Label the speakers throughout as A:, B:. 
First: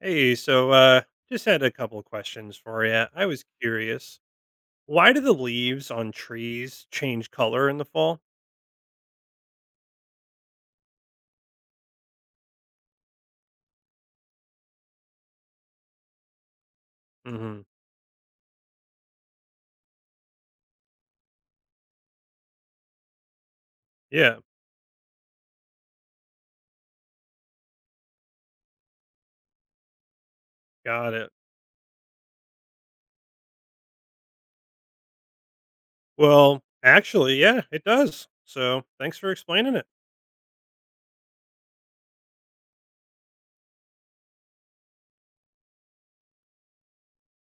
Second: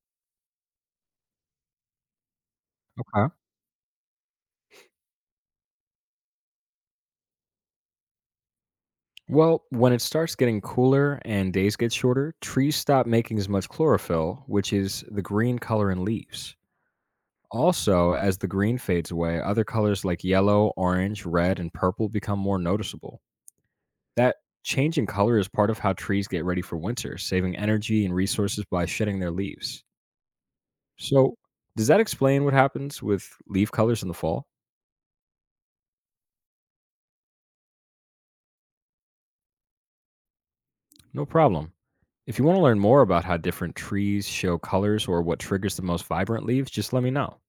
A: Hey, just had a couple of questions for you. I
B: Huh?
A: was curious, why do the leaves on trees change color in the fall?
B: Well, when it starts getting cooler and days get shorter, trees stop making as much chlorophyll, which is the green color in leaves.
A: Hmm.
B: Also, as the green fades away, other colors like yellow, orange, red, and purple become more noticeable. That
A: Yeah,
B: change in color is part of how trees get ready for winter, saving energy and resources by shedding their leaves.
A: got it.
B: So, does that explain what happens with leaf colors in the fall?
A: Well, actually, yeah, it does. So thanks for explaining it.
B: No problem. If you want to learn more about how different trees show colors or what triggers the most vibrant leaves, just let me know.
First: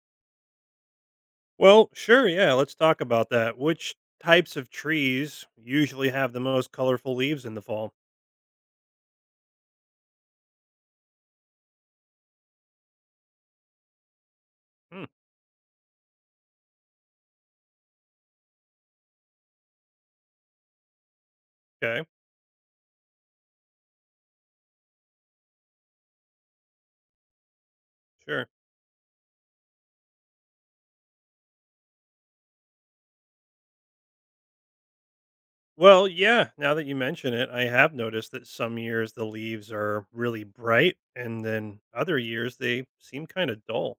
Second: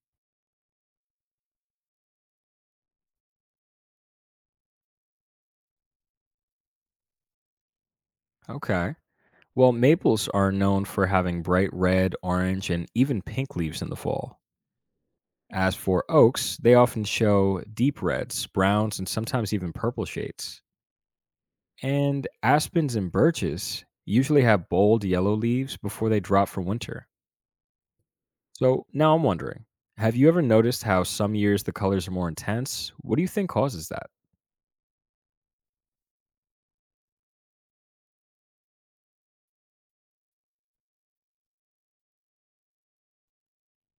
A: Well, sure, yeah, let's talk about that. Which types of trees usually have the most colorful leaves in the fall?
B: Okay. Well, maples are known for having bright red, orange, and even pink leaves in the fall.
A: Hmm,
B: As for oaks, they often show deep reds, browns, and sometimes even purple shades.
A: okay,
B: And aspens and birches usually have bold yellow leaves before they drop for winter.
A: sure.
B: So now I'm wondering, have you ever noticed how some years the colors are more intense? What do you think causes that?
A: Well, yeah, now that you mention it, I have noticed that some years the leaves are really bright and then other years they seem kind of dull.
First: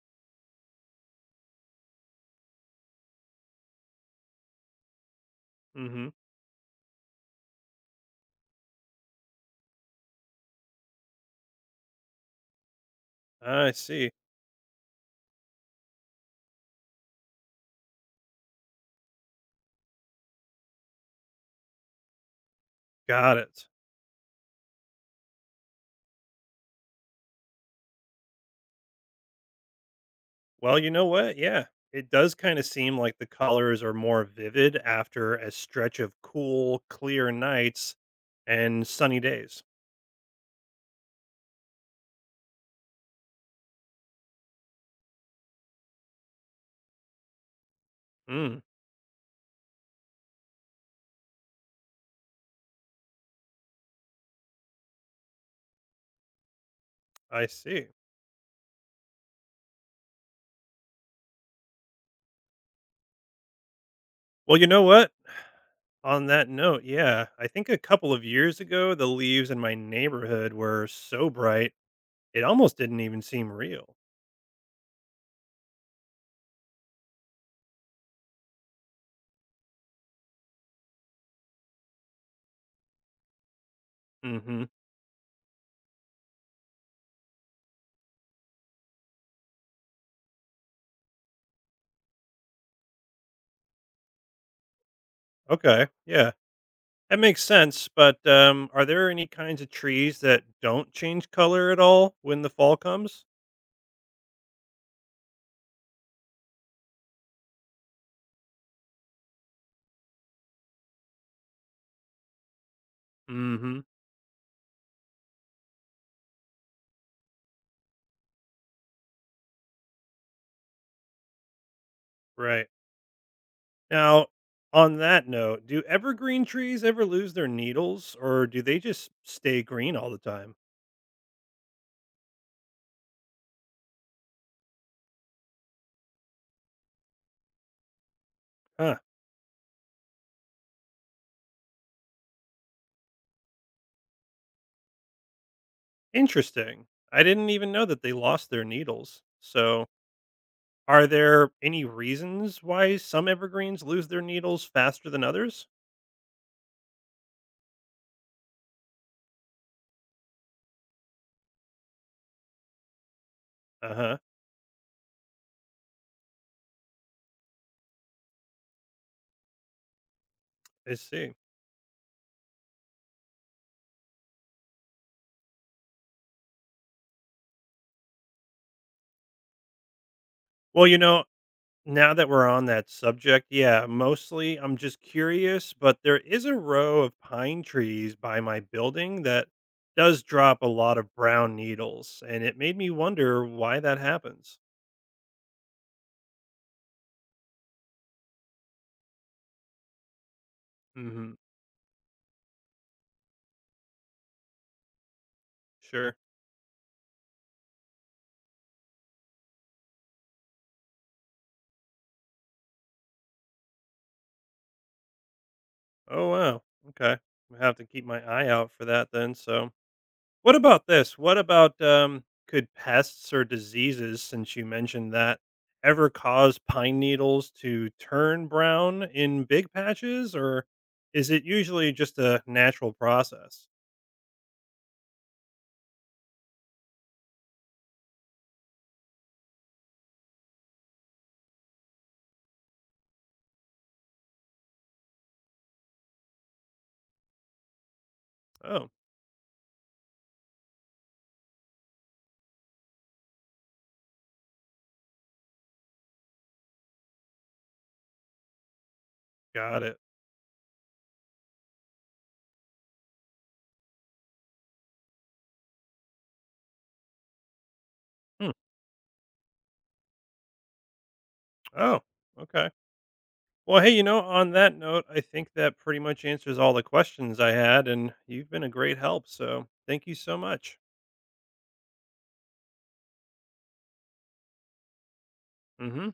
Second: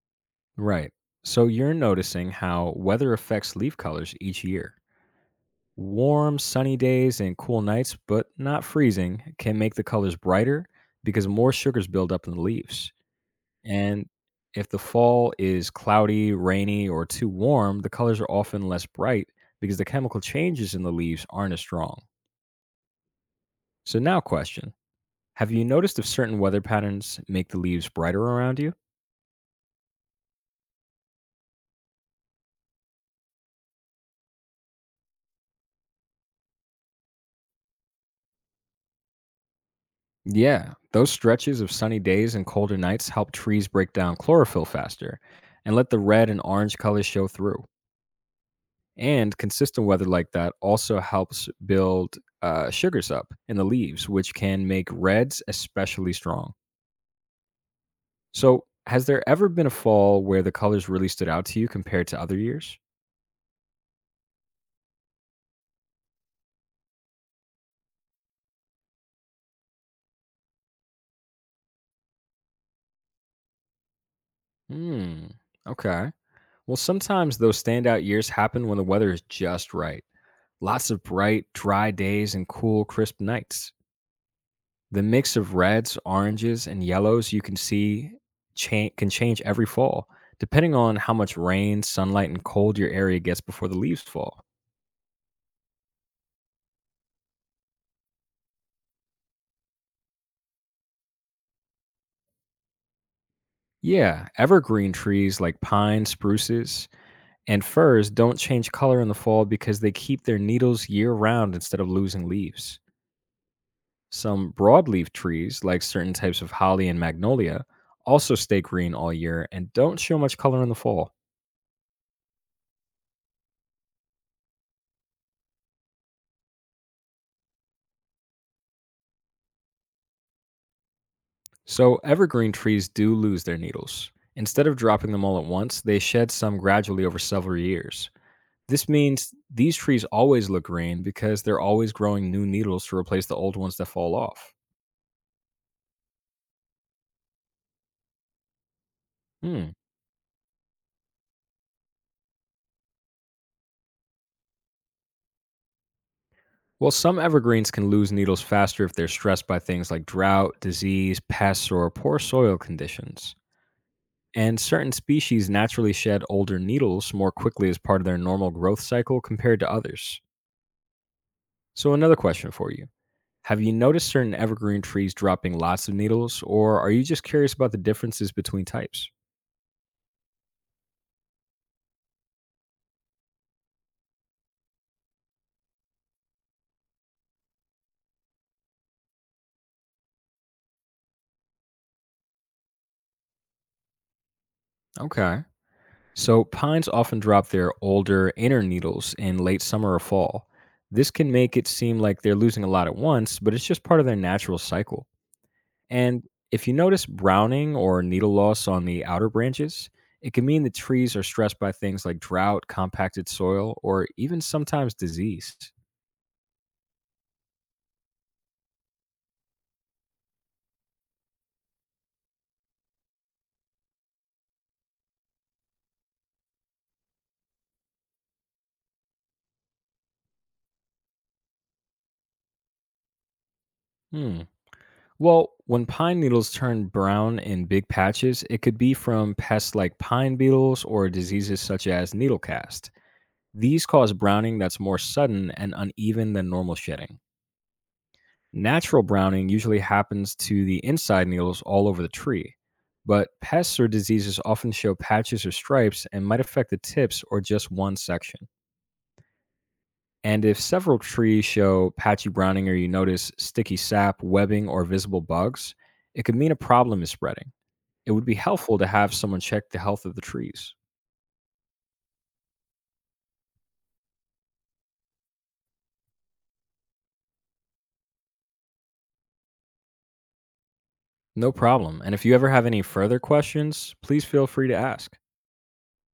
B: Right. So you're noticing how weather affects leaf colors each year.
A: Hmm.
B: Warm, sunny days and cool nights, but not freezing, can make the colors brighter because more sugars build up in the leaves.
A: I
B: And
A: see.
B: if the fall is cloudy, rainy, or too warm, the colors are often less bright because the chemical changes in the leaves aren't as strong.
A: Got it.
B: So, now, question, have you noticed if certain weather patterns make the leaves brighter around you?
A: Well, you know what? Yeah, it does kind of seem like the colors are more vivid after a stretch of cool, clear nights and sunny days.
B: Yeah, those stretches of sunny days and colder nights help trees break down chlorophyll faster and let the red and orange colors show through.
A: Mm.
B: And consistent weather like that also helps build sugars up in the leaves, which can make reds especially strong.
A: I see.
B: So, has there ever been a fall where the colors really stood out to you compared to other years?
A: Well, you know what? On that note, yeah, I think a couple of years ago, the leaves in my neighborhood were so bright it almost didn't even seem real.
B: Hmm. Okay. Well, sometimes those standout years happen when the weather is just right. Lots of bright, dry days and cool, crisp nights.
A: Mhm.
B: The mix of reds, oranges, and yellows you can see can change every fall, depending on how much rain, sunlight, and cold your area gets before the leaves fall.
A: Okay. Yeah. That makes sense, but, are there any kinds of trees that don't change color at all when the fall comes?
B: Yeah, evergreen trees like pine, spruces, and firs don't change color in the fall because they keep their needles year round instead of losing leaves.
A: Mhm.
B: Some broadleaf trees, like certain types of holly and magnolia, also stay green all year and don't show much color in the fall.
A: Right. Now, on that note, do evergreen trees ever lose their needles or do they just stay green all the time?
B: So, evergreen trees do lose their needles. Instead of dropping them all at once, they shed some gradually over several years. This
A: Huh.
B: means these trees always look green because they're always growing new needles to replace the old ones that fall off.
A: Interesting. I didn't even know that they lost their needles.
B: Hmm.
A: So, are there any reasons why some evergreens lose their needles faster than others?
B: Well, some evergreens can lose needles faster if they're stressed by things like drought, disease, pests, or poor soil conditions.
A: Uh-huh.
B: And certain species naturally shed older needles more quickly as part of their normal growth cycle compared to others.
A: I see.
B: So, another question for you. Have you noticed certain evergreen trees dropping lots of needles, or are you just curious about the differences between types?
A: Well, you know, now that we're on that subject, yeah, mostly I'm just curious, but there is a row of pine trees by my building that does drop a lot of brown needles, and it made me wonder why that happens.
B: Okay. So, pines often drop their older inner needles in late summer or fall. This can
A: Mhm.
B: make it seem like they're losing a lot at once, but it's just part of their natural cycle.
A: Sure.
B: And if you notice browning or needle loss on the outer branches, it can mean the trees are stressed by things like drought, compacted soil, or even sometimes disease.
A: Oh wow. Okay. I have to keep my eye out for that then, so what about this? What about could pests or diseases, since you mentioned that, ever cause pine needles to turn brown in big patches, or is it usually just a natural process?
B: Hmm. Well, when pine needles turn brown in big patches, it could be from pests like pine beetles or diseases such as needle cast. These cause browning that's more sudden and uneven than normal shedding.
A: Oh,
B: Natural browning usually happens to the inside needles all over the tree, but pests or diseases often show patches or stripes and might affect the tips or just one section.
A: got it.
B: And if several trees show patchy browning or you notice sticky sap, webbing, or visible bugs, it could mean a problem is spreading. It would be
A: Hmm.
B: helpful to have someone check the health of the trees.
A: Oh, okay. Well, hey, you know, on that note, I think that pretty much answers all the questions I had, and you've been a great help. So thank you so much.
B: No problem. And if you ever have any further questions, please feel free to ask.
A: Mm hmm.